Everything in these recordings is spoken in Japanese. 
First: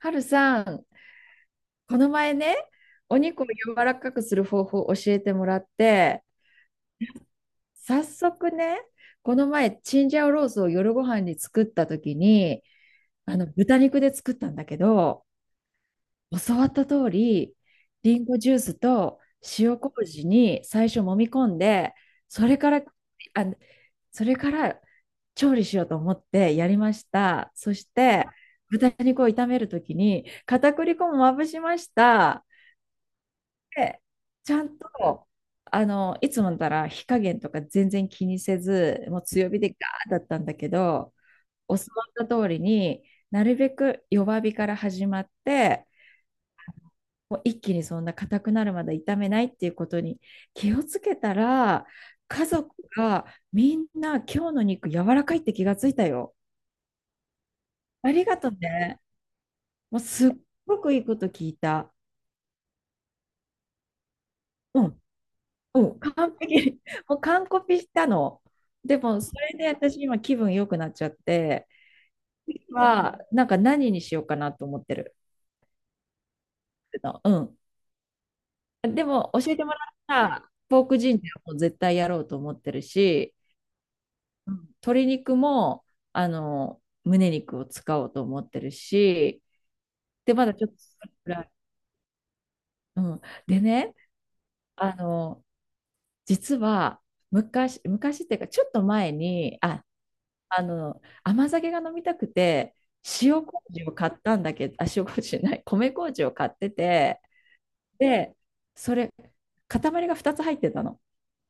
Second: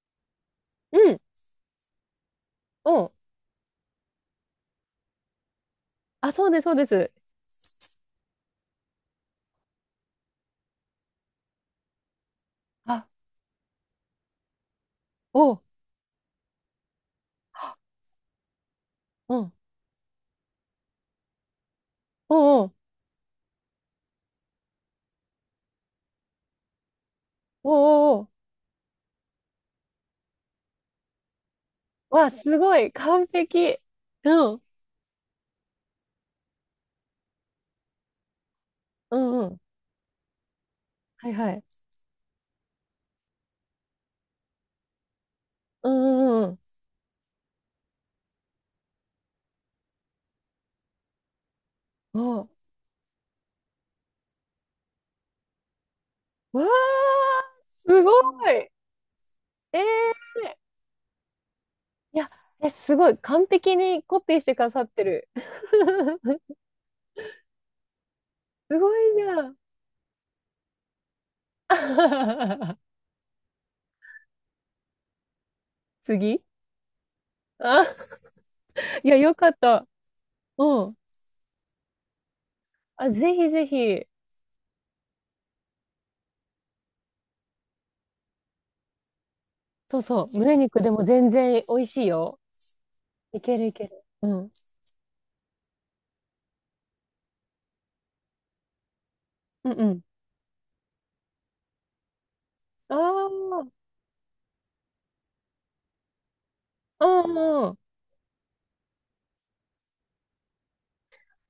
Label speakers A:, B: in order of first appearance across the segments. A: はるさん、
B: うん。
A: この前ね、
B: お
A: お肉を柔らかくする方法を教えてもらって、
B: あ、そうです、そうです。
A: 早速ね、この前、チンジャオロースを夜ご飯に作った時に、
B: あ、
A: あの豚肉で作ったんだけど、
B: おう、
A: 教わった通り、リンゴジュースと
B: うん。
A: 塩麹に最初揉み込んで、それ
B: おうお
A: か
B: う。
A: ら、あ、それから調理しようと思ってやりました。
B: お
A: そ
B: う
A: し
B: おうお
A: て、
B: う。
A: 豚肉を炒める時に片栗粉もまぶしまし
B: わ、
A: た。
B: すごい。完璧。
A: で、
B: う
A: ち
B: ん。
A: ゃんと、いつもなら火加減とか全然気にせず、
B: う
A: もう
B: んう
A: 強
B: ん。
A: 火でガーだったんだけど、
B: はいはい。
A: 教わった通りになるべく弱火から始まって、
B: うんうんうん。
A: もう一気にそんな硬くなるまで炒めないっていうことに気をつけたら、
B: お
A: 家
B: う。
A: 族がみんな今日の肉柔らかいって気がついたよ。
B: わー、すご
A: ありがとう
B: い。え
A: ね。
B: ー。
A: もうすっごくいいこと聞いた。
B: いや、え、すごい。完璧にコピーしてくださ
A: う
B: って
A: ん
B: る。
A: うん、完 璧。もう完コピしたの。
B: すご
A: で
B: い
A: も、
B: じ
A: そ
B: ゃん。
A: れで私今気分良くなっちゃって、なんか何にしようかなと思ってる。
B: 次
A: う
B: あ、
A: ん。で
B: いや、
A: も、
B: よか
A: 教え
B: っ
A: てもら
B: た。
A: ったポー
B: うん。
A: クジンジャーも絶対やろうと思ってる
B: あ、ぜ
A: し、
B: ひぜひ。
A: うん。鶏肉も、胸肉を使おうと思ってるし、
B: そうそ
A: で、
B: う。
A: まだ
B: 胸
A: ちょっと
B: 肉でも全
A: 辛い、
B: 然美味しいよ。
A: うん。
B: いけ
A: で
B: るいける。
A: ね、
B: うん。
A: あの、実は、昔、昔っていうか、ちょっと前に、
B: うんうん。
A: 甘酒が飲みたくて、塩
B: あ
A: 麹を買ったんだけど、あ、塩麹じゃない、米麹を買って
B: あ、
A: て、
B: うんうん。
A: で、それ、塊が2つ入ってたの。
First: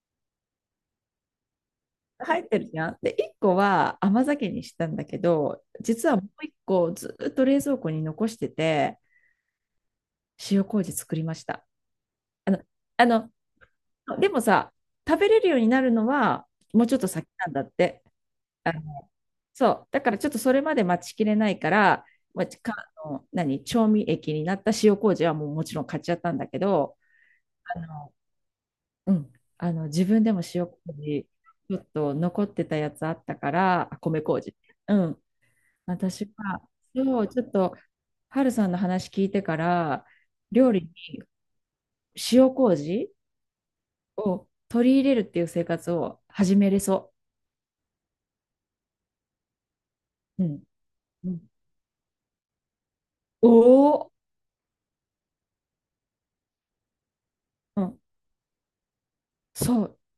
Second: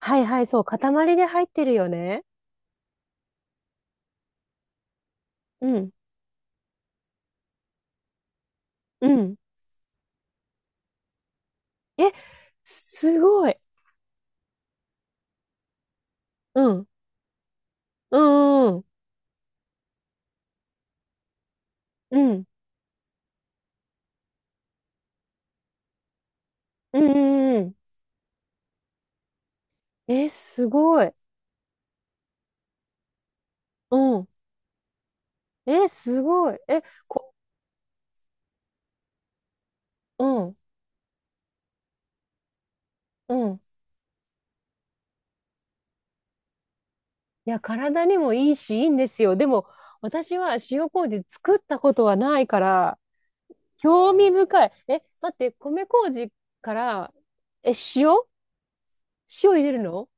B: はいはい、そう、塊で入ってるよね。
A: 入ってるじゃん。で、1個は甘酒にしたんだけど、
B: うん、
A: 実はもう1個ずっと冷蔵庫に残してて、
B: うん。
A: 塩麹作りました。
B: え、
A: あの、あ
B: す
A: の、
B: ごい。
A: でもさ、食べれるようになるのは、
B: う
A: も
B: ん、
A: うちょっと先なんだって。
B: うん、うん、
A: そう。だからちょっとそれまで待ちきれないから、
B: うん、
A: まあ、かあの何、調味液になった塩麹はもうもちろん買っちゃったんだけど、
B: うん、うんうん。
A: あの、うん、自分
B: え、
A: でも塩
B: すごい。
A: 麹、ちょっと残ってたやつあったから、
B: う
A: あ、米
B: ん、
A: 麹。うん。
B: え、す
A: 私
B: ごい。
A: は、
B: え、
A: そう、
B: こ、
A: ちょっと、ハルさんの話聞いてから、
B: うん、
A: 料理に塩麹
B: うん。
A: を取り入れるっていう生活を始めれそ
B: いや、体にもいいし、いいんですよ。でも、私
A: う。う
B: は
A: ん。
B: 塩麹
A: うん、
B: 作ったことはないから、
A: お
B: 興
A: お、
B: 味深い。え、待って、米麹から、え、
A: うん、
B: 塩入れる
A: そう。
B: の？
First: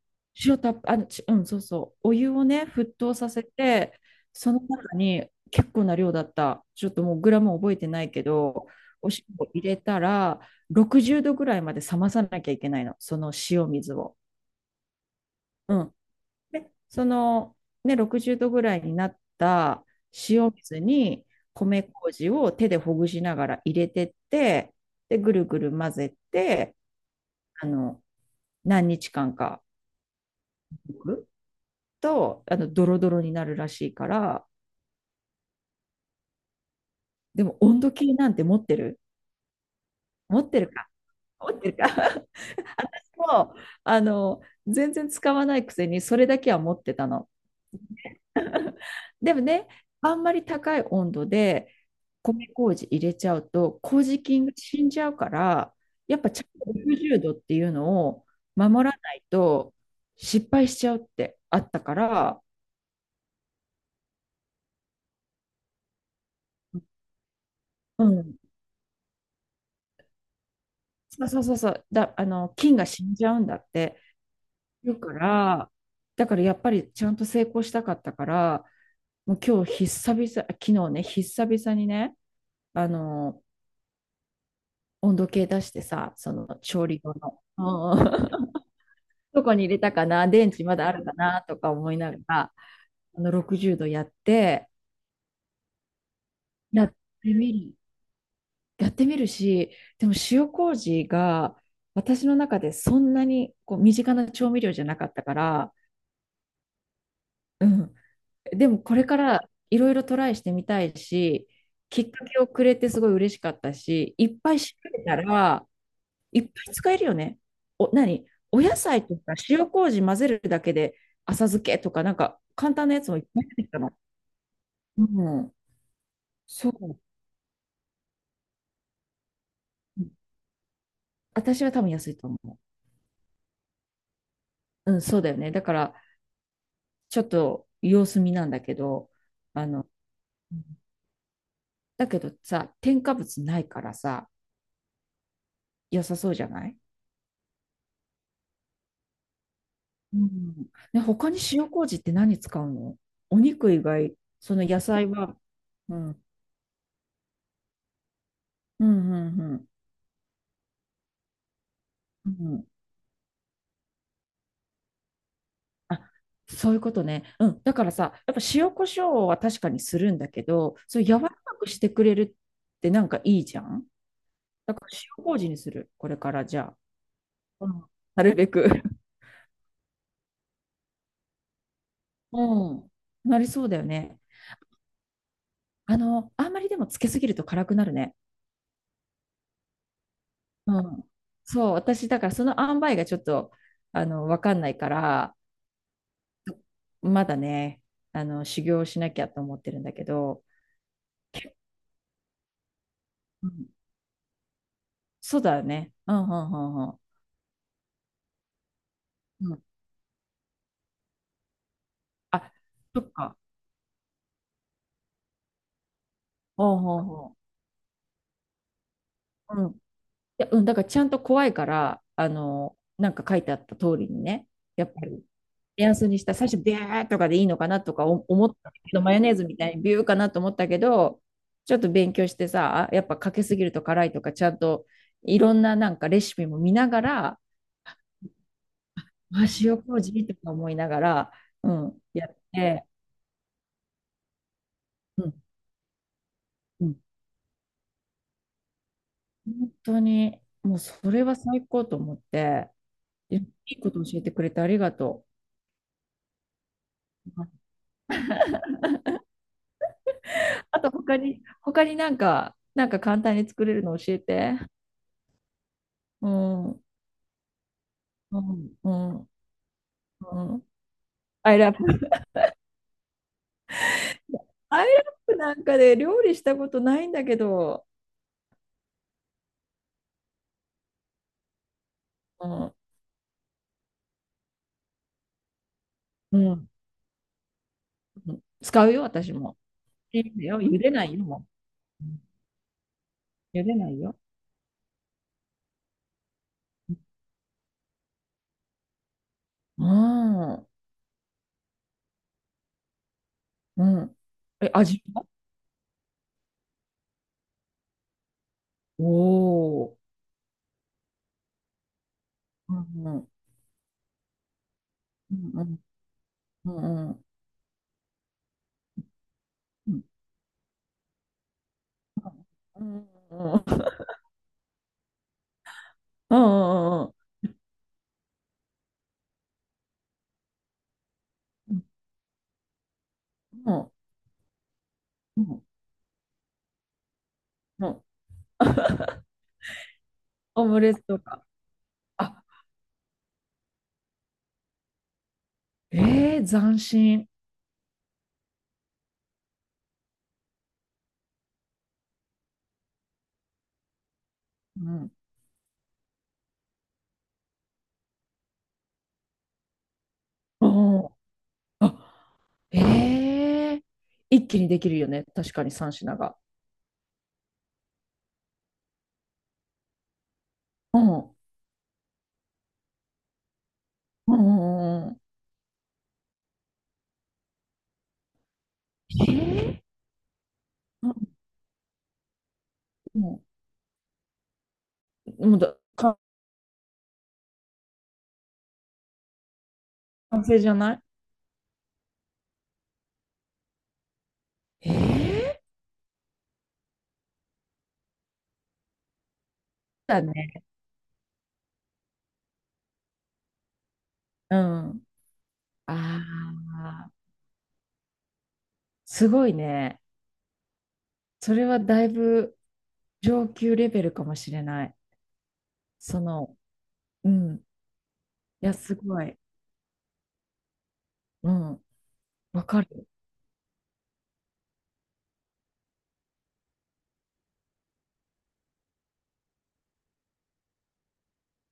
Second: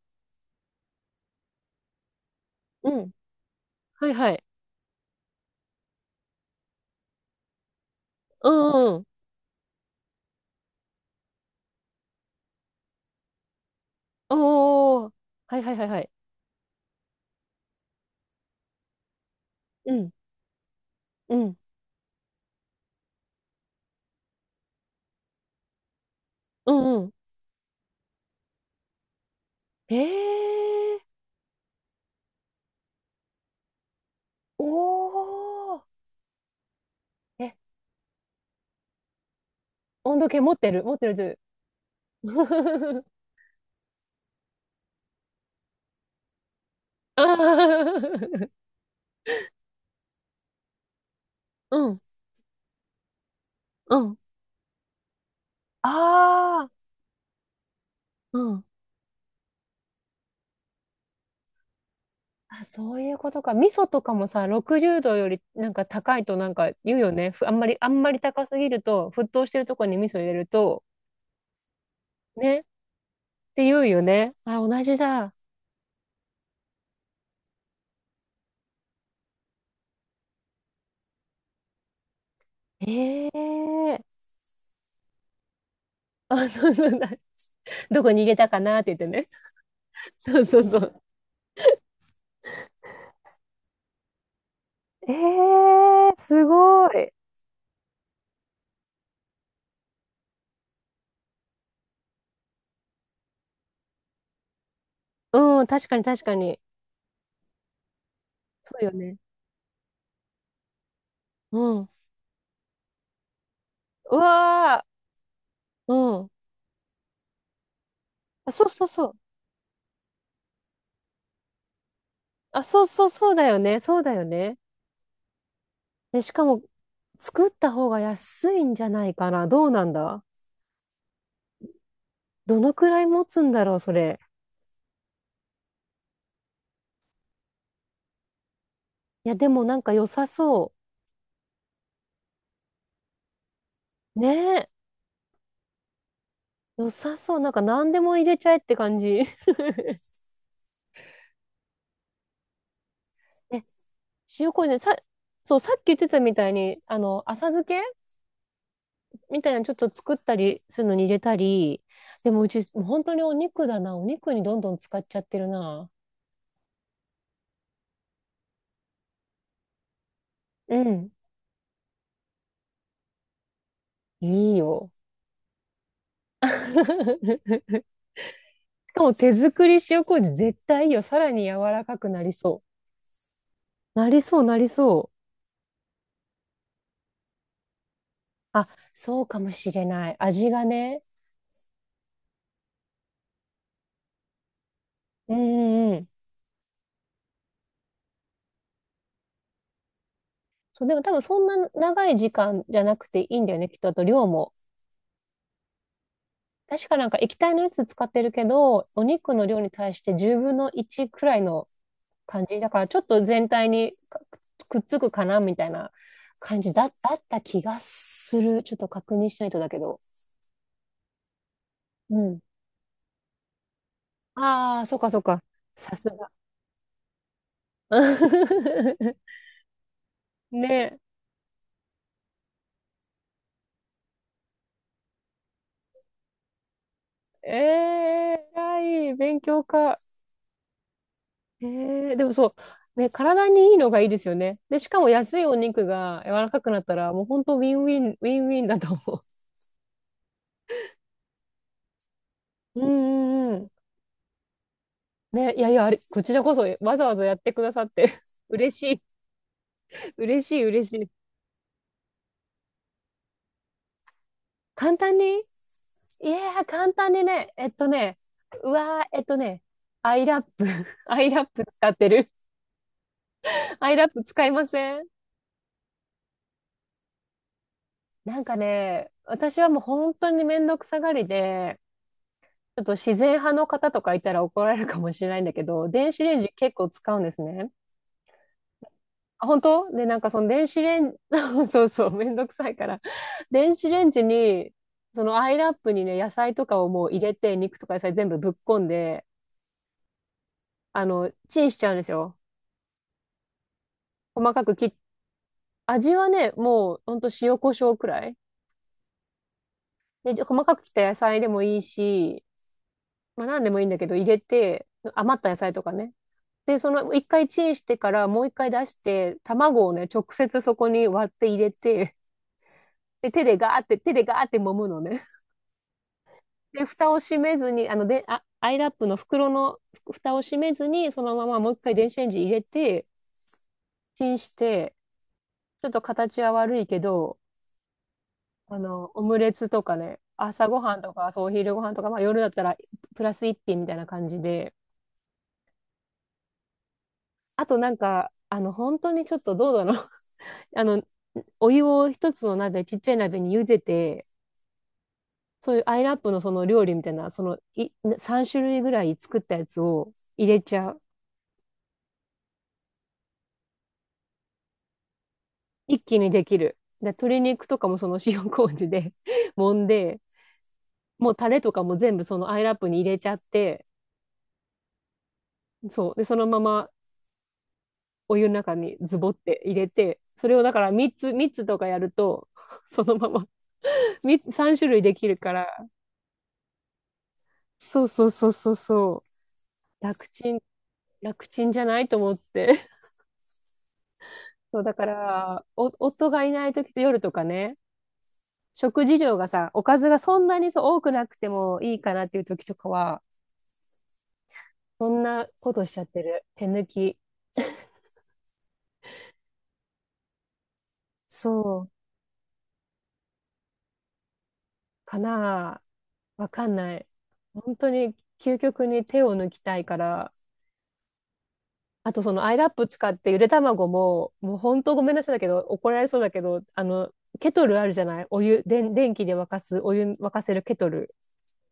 A: 塩たっあ、ちうん、そうそう。お湯をね、
B: う
A: 沸
B: ん。
A: 騰させて、
B: はいはい。
A: その中に結構な量だった。ちょっともうグラム覚えてないけ
B: う
A: ど、
B: んうん。
A: お塩を入れたら、60度ぐらいまで冷まさなきゃいけないの。その塩水を。
B: おー。はいは
A: う
B: いはい
A: ん。
B: はい。
A: で、ね、60度ぐらいになった
B: うん、
A: 塩水に、
B: うん、
A: 米麹を手でほぐしながら入れてって、で、ぐるぐる混ぜ
B: う
A: て、
B: んう
A: あの、何日間か
B: ん。えー。
A: とドロドロになるらしいから、
B: おお、
A: で
B: え、
A: も温度計なんて持ってる、
B: 温度計
A: 持っ
B: 持っ
A: てる
B: てる
A: か、
B: 持ってる、
A: 持ってるか？ もう全然使わないくせにそれだけは持ってた
B: あ
A: の。
B: ー
A: でもね、あんまり高い温度で
B: うん、
A: 米麹入れちゃうと
B: うん、
A: 麹菌が死んじゃうから、やっぱちゃん
B: あ
A: と
B: ー
A: 60度っていうのを
B: うん。
A: 守らないと失敗しちゃうってあったから、
B: あ、そういうことか。味噌とかもさ、60度よりなんか高いとなんか言うよね。ふあんまり、あん
A: う
B: まり
A: ん、
B: 高すぎると、沸騰してるとこに味噌入れると、
A: そうそうそうそうだ、
B: ね、っ
A: 菌が死んじゃうんだ
B: て
A: っ
B: 言う
A: て。
B: よね。あ、同
A: だ
B: じ
A: か
B: だ。
A: ら、だからやっぱりちゃんと成功したかったから、もう今日久々、昨日ね、久々にね、あの、
B: ええ、
A: 温度計出してさ、その
B: あ、そうそ
A: 調
B: う
A: 理
B: だ。
A: 後 の、
B: どこに
A: う
B: 入
A: ん、
B: れたかなって言っ てね。
A: どこに入れたかな、
B: そう
A: 電
B: そう
A: 池ま
B: そ
A: だあ
B: う。
A: るかなとか思いながら、60度
B: ええー、す
A: や
B: ご
A: っ
B: い。
A: てみる、やってみるし、でも塩麹が私の中でそんなにこう身近な調味料じゃなかったか
B: うん、
A: ら、
B: 確かに確かに。
A: うん、で
B: そ
A: も
B: うよ
A: これ
B: ね。
A: からいろいろトライしてみたいし、
B: うん。
A: きっかけをくれてすごい嬉しかったし、
B: う
A: いっぱい調
B: わ
A: べたら、
B: ー。うん。
A: いっぱい使えるよね。
B: あ、
A: お
B: そう
A: 野
B: そう
A: 菜
B: そ
A: と
B: う。
A: か塩麹混ぜるだけで浅漬けとか、なんか
B: あ、
A: 簡
B: そう
A: 単なや
B: そう
A: つもいっ
B: そう
A: ぱ
B: だ
A: い出
B: よ
A: てきた
B: ね。
A: の。
B: そうだよね。
A: うん、
B: で、しかも、
A: そう。
B: 作った方が安いんじゃないかな。どうなんだ。
A: 私は多分安いと思
B: どのくらい持つんだろう、それ。
A: う。うん、そうだよね。だから、ちょっと様子見なんだけど、
B: いや、でも
A: あ
B: なん
A: の、
B: か良さ
A: う
B: そ
A: ん、だけどさ、添加物ないから
B: う。ね
A: さ、
B: え。
A: 良さそうじゃない？
B: 良さそう。なんか何でも入れちゃえって感じ。
A: うん。ね、他に塩麹って何使うの？お
B: え、
A: 肉以外、
B: 塩
A: その
B: 麹ね、
A: 野
B: さ、
A: 菜は。
B: そう、さっき
A: う
B: 言ってた
A: ん。
B: みたいに、浅漬け
A: うん、うん、
B: みたい
A: う
B: なの
A: ん。
B: ちょっと作ったりするのに入れたり、で
A: う
B: もうち、
A: ん。
B: もう本当にお肉だな。お肉にどんどん使っちゃってるな。
A: あ、そういうことね。うん。だからさ、やっぱ塩コショウは確かにするんだけ
B: う
A: ど、そう
B: ん。
A: 柔らかくしてくれるってなんかいいじゃん。
B: いい
A: だから
B: よ。
A: 塩麹にする。これからじゃ あ。うん。なるべく。
B: し かも手作り塩麹絶対いいよ。さらに柔らかくなりそ
A: うん。なりそうだよ
B: う。な
A: ね。
B: りそう、なりそう。
A: あんまりでもつけすぎると辛くなるね。
B: あ、そうかもしれない。味が
A: う
B: ね。
A: ん。そう、私、だからその塩梅がちょっと、わかんないか
B: う
A: ら、
B: んうんうん。
A: まだね、修行しなきゃと思ってるんだけど、
B: そう、でも多分そんな長い時間じゃなくていいん
A: う
B: だよね。
A: ん、
B: きっとあと量も。
A: そうだよね。うん、うん、う
B: 確
A: ん、う
B: か
A: ん。
B: なんか液体のやつ使ってるけど、お肉の
A: う
B: 量
A: ん、
B: に対して10分の1くらいの感
A: あ、
B: じだからちょ
A: そ
B: っ
A: っ
B: と
A: か。
B: 全体にくっつくかなみたいな感じ
A: ほう
B: だだ
A: ほう
B: っ
A: ほ
B: た気がする。ちょっと確認しないと
A: う。う
B: だ
A: ん。い
B: けど。
A: や、うん、だからちゃんと怖いから、
B: うん。
A: なんか書いてあった通りにね、
B: あ
A: や
B: あ、
A: っ
B: そう
A: ぱ
B: かそう
A: り、
B: か。
A: 目
B: さ
A: 安
B: す
A: にし
B: が。
A: た、最初、ビューとかでいいのかなとか思ったけど、マヨネ ーズみたいにビューかなと思った
B: ね
A: けど、ちょっと勉強してさ、やっぱかけすぎると辛いとか、ちゃんといろんななんかレシピも見ながら、
B: え。えー、偉い。勉
A: あ、
B: 強
A: 塩
B: 家。
A: 麹とか思いながら、
B: え
A: うん、
B: ー、で
A: や
B: も
A: っ
B: そ
A: て、
B: う。ね、体にいいのがいいですよね。で、しかも
A: うん、
B: 安いお肉が柔らかくなっ
A: う
B: た
A: ん、
B: ら、もう本当ウィンウィン、ウィンウィンだと思
A: 本当に、もうそれは最高と思って、
B: う。う
A: でい
B: んうんうん。
A: いこと教えてくれてありがと
B: ね、いやいや、あれ、こちらこそわざわざやってく
A: う。
B: ださって、嬉しい、嬉しい、
A: あ
B: 嬉
A: と、
B: し
A: 他
B: い。
A: に、他になんか、簡単に作れるの教えて。
B: 簡単に。い
A: う
B: やー、
A: ん、うん、
B: 簡単にね、
A: う
B: うわー、
A: ん、
B: アイラッ
A: うん。
B: プ、アイラッ
A: アイ
B: プ
A: ラップ。
B: 使ってる。アイラップ使いま
A: アイ
B: せ
A: ラッ
B: ん？
A: プなんかで料理したことないんだけど、
B: なんかね、私はもう本当にめんどくさがりで、
A: うん、
B: ちょっと自然派の方とかいたら怒られるかもしれないんだけど、電子レ
A: う
B: ンジ
A: ん、
B: 結構使うんですね。
A: うん、使うよ、私
B: あ、
A: も。
B: 本当で、なん
A: い
B: か
A: いん
B: そ
A: だ
B: の
A: よ、
B: 電
A: 茹
B: 子
A: で
B: レ
A: な
B: ン
A: い
B: ジ、
A: よ、も
B: そう
A: う。
B: そ
A: う
B: う、
A: ん、
B: めんどくさいから、
A: 茹で
B: 電
A: な
B: 子
A: い
B: レン
A: よ。
B: ジに、そのアイラップにね、野菜とかをもう入れて、肉とか野菜全部ぶっこんで、
A: うん。
B: チンしちゃうんですよ。
A: うん。
B: 細か
A: え、
B: く切っ、
A: 味は？
B: 味はね、もうほんと塩コショウくらい。
A: おお
B: で、じゃ細かく切った野菜でもいいし、
A: ー。うん、うん、
B: まあ何でもいいんだけど入れて、
A: う
B: 余った野菜
A: ん、
B: とかね。
A: う
B: で、そ
A: ん、
B: の
A: うん、
B: 一回チンしてからもう一回出して、卵
A: う
B: を
A: ん、
B: ね、直接そこに割って入れて、
A: うん、うん、
B: で、手でガーって、手でガーって揉むのね。
A: う
B: で、蓋
A: ん、
B: を閉めずに、で、あ、アイラップの袋の蓋を閉めずに、そのままもう一回電子レンジ入れて、チンして、
A: うん、
B: ちょっと形は悪いけど、
A: うん、
B: オムレツとかね、
A: オ
B: 朝ご
A: ムレ
B: はん
A: ツ
B: と
A: と
B: か、そう、
A: か。
B: お昼ごはんとか、まあ夜
A: あ、
B: だったらプラス一品みたいな感じで、
A: えー、斬新。
B: あとなんか、本当にちょっとどうだろう。あの、お湯を一つの鍋、ちっちゃい鍋に茹でて、
A: うん、
B: そういうアイラップのその料理みたいな、そのい3種類ぐらい作ったやつを入れ
A: う
B: ちゃう。
A: ん、あ、えー、一気にできるよね。確かに三
B: 一
A: 品
B: 気に
A: が。
B: できる。で、鶏肉とかもその塩麹で 揉んで、
A: うん、う
B: もう
A: ん、
B: タレとかも全部そのアイラップに入れちゃって、
A: うんうん、
B: そう。で、そのままお湯の中にズボって入
A: え
B: れて、それをだから3つ、
A: ー、
B: 3つとかやると、その
A: う
B: ま
A: ん、
B: ま3つ、種類できるか
A: もう
B: ら、
A: だ、完
B: そうそうそうそうそう、楽ち
A: 成
B: ん、
A: じゃな
B: 楽ちんじゃないと思って。そう、
A: い？
B: だか
A: え
B: ら、夫がいない時と夜とかね、食事量がさ、おかず
A: ー、
B: が
A: だ
B: そんな
A: ね。
B: にそう多くなくてもいいかなっていう時とかは、
A: うん。
B: そんなことしちゃっ
A: あ
B: てる。手抜
A: あ、
B: き。
A: すごいね。それは
B: そう、
A: だいぶ上級レベルかもしれない。
B: かなあ。
A: そ
B: わ
A: の、
B: かんない。
A: うん。
B: 本当に究
A: いや、
B: 極
A: す
B: に
A: ご
B: 手を
A: い。
B: 抜きたいから、
A: うん。
B: あとそのアイ
A: わ
B: ラッ
A: か
B: プ使
A: る。
B: ってゆで卵も、もう本当ごめんなさいだけど、怒られそうだけど、ケトルあるじゃないお湯、電気で沸かす、お湯沸かせるケトル。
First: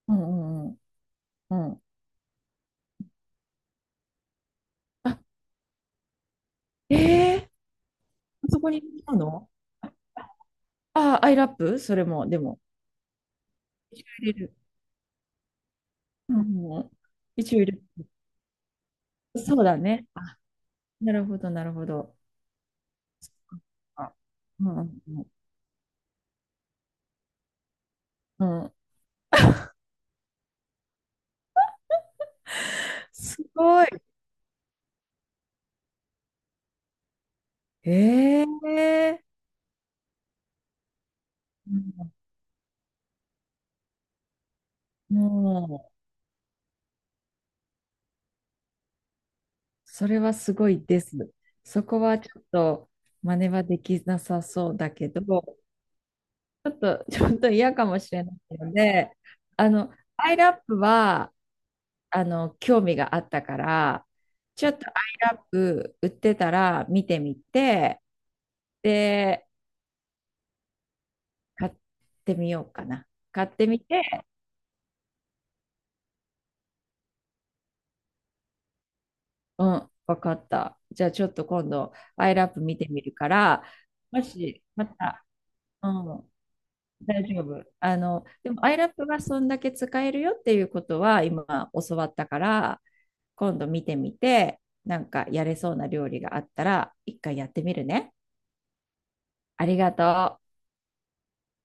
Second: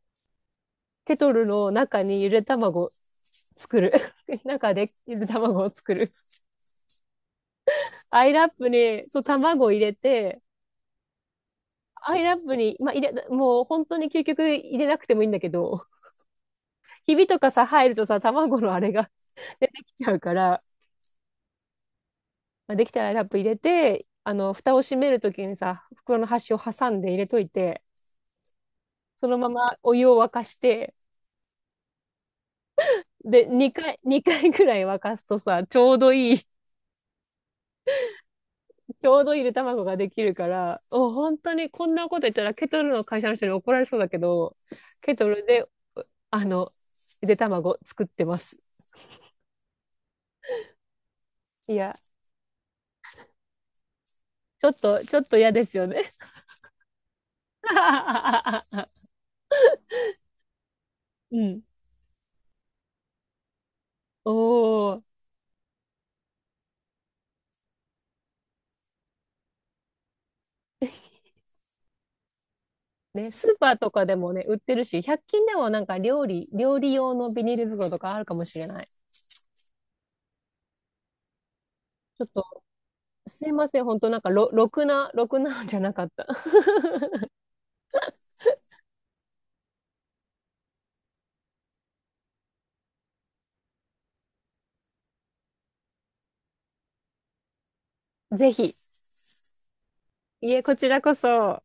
A: うんうん
B: ケトル
A: う
B: の
A: ん。うん。
B: 中にゆで卵作る。中で
A: あ、
B: ゆで卵を作る。
A: ええー、
B: アイラ
A: あ
B: ッ
A: そ
B: プ
A: こに
B: に、
A: 来た
B: そう、
A: の？
B: 卵を入れて、
A: あ、アイラップそれ
B: アイ
A: も、
B: ラ
A: で
B: ップ
A: も。
B: に、まあ、もう本当に究
A: 入れ
B: 極
A: る。
B: 入れなくてもいいんだけど、
A: うんうんうん。
B: ひびとか
A: 一応
B: さ、
A: 入れ
B: 入ると
A: る。
B: さ、卵のあれが
A: そう
B: 出
A: だ
B: てきち
A: ね。
B: ゃうか
A: あ、
B: ら、
A: なるほど、なるほど。
B: まあ、できたらラップ入れて、
A: あ、う
B: 蓋
A: ん
B: を閉める
A: う
B: と
A: ん
B: きにさ、袋の端を挟んで入れといて、
A: うん。うん、
B: そのままお湯を沸かして、
A: す
B: で、
A: ごい。
B: 2回、二回ぐらい沸かすとさ、ちょうどいい
A: ええ
B: ちょう
A: ー、
B: どいいゆで卵ができるから、本当にこんなこと言ったらケトルの会社の人に怒られそうだけど、ケ
A: う
B: トルで、
A: ん。
B: あの、ゆで卵作ってます。
A: それはすごいです。
B: い
A: そ
B: や、
A: こはちょっと真似はできなさ
B: ちょ
A: そ
B: っ
A: うだ
B: と、
A: け
B: ちょ
A: ど、
B: っと嫌ですよね。
A: ちょっと、ちょっと嫌かもしれないの で、アイラップは、
B: うん。
A: 興味があったから、
B: お
A: ちょっとアイ
B: ー。
A: ラップ売ってたら見てみて、で、買ってみようかな。
B: ね、ス
A: 買っ
B: ー
A: て
B: パー
A: み
B: と
A: て、
B: かでもね、売ってるし、100均でもなんか料理用のビニール袋とかあるかもしれない。
A: うん、わかった。じゃあちょっと今度、
B: ちょっ
A: アイラップ
B: と、
A: 見てみるか
B: すい
A: ら、
B: ません、本当なん
A: も
B: かろ、
A: し、
B: ろく
A: ま
B: な、
A: た、
B: ろくなのじゃ
A: う
B: なかった。
A: ん。大丈夫。でも、アイラップがそんだけ使えるよっていうことは、今教わったから、今度見てみて、なんかやれそうな料理があったら、一回やってみるね。
B: ぜひ、
A: ありがとう。
B: いえ、こちらこそ。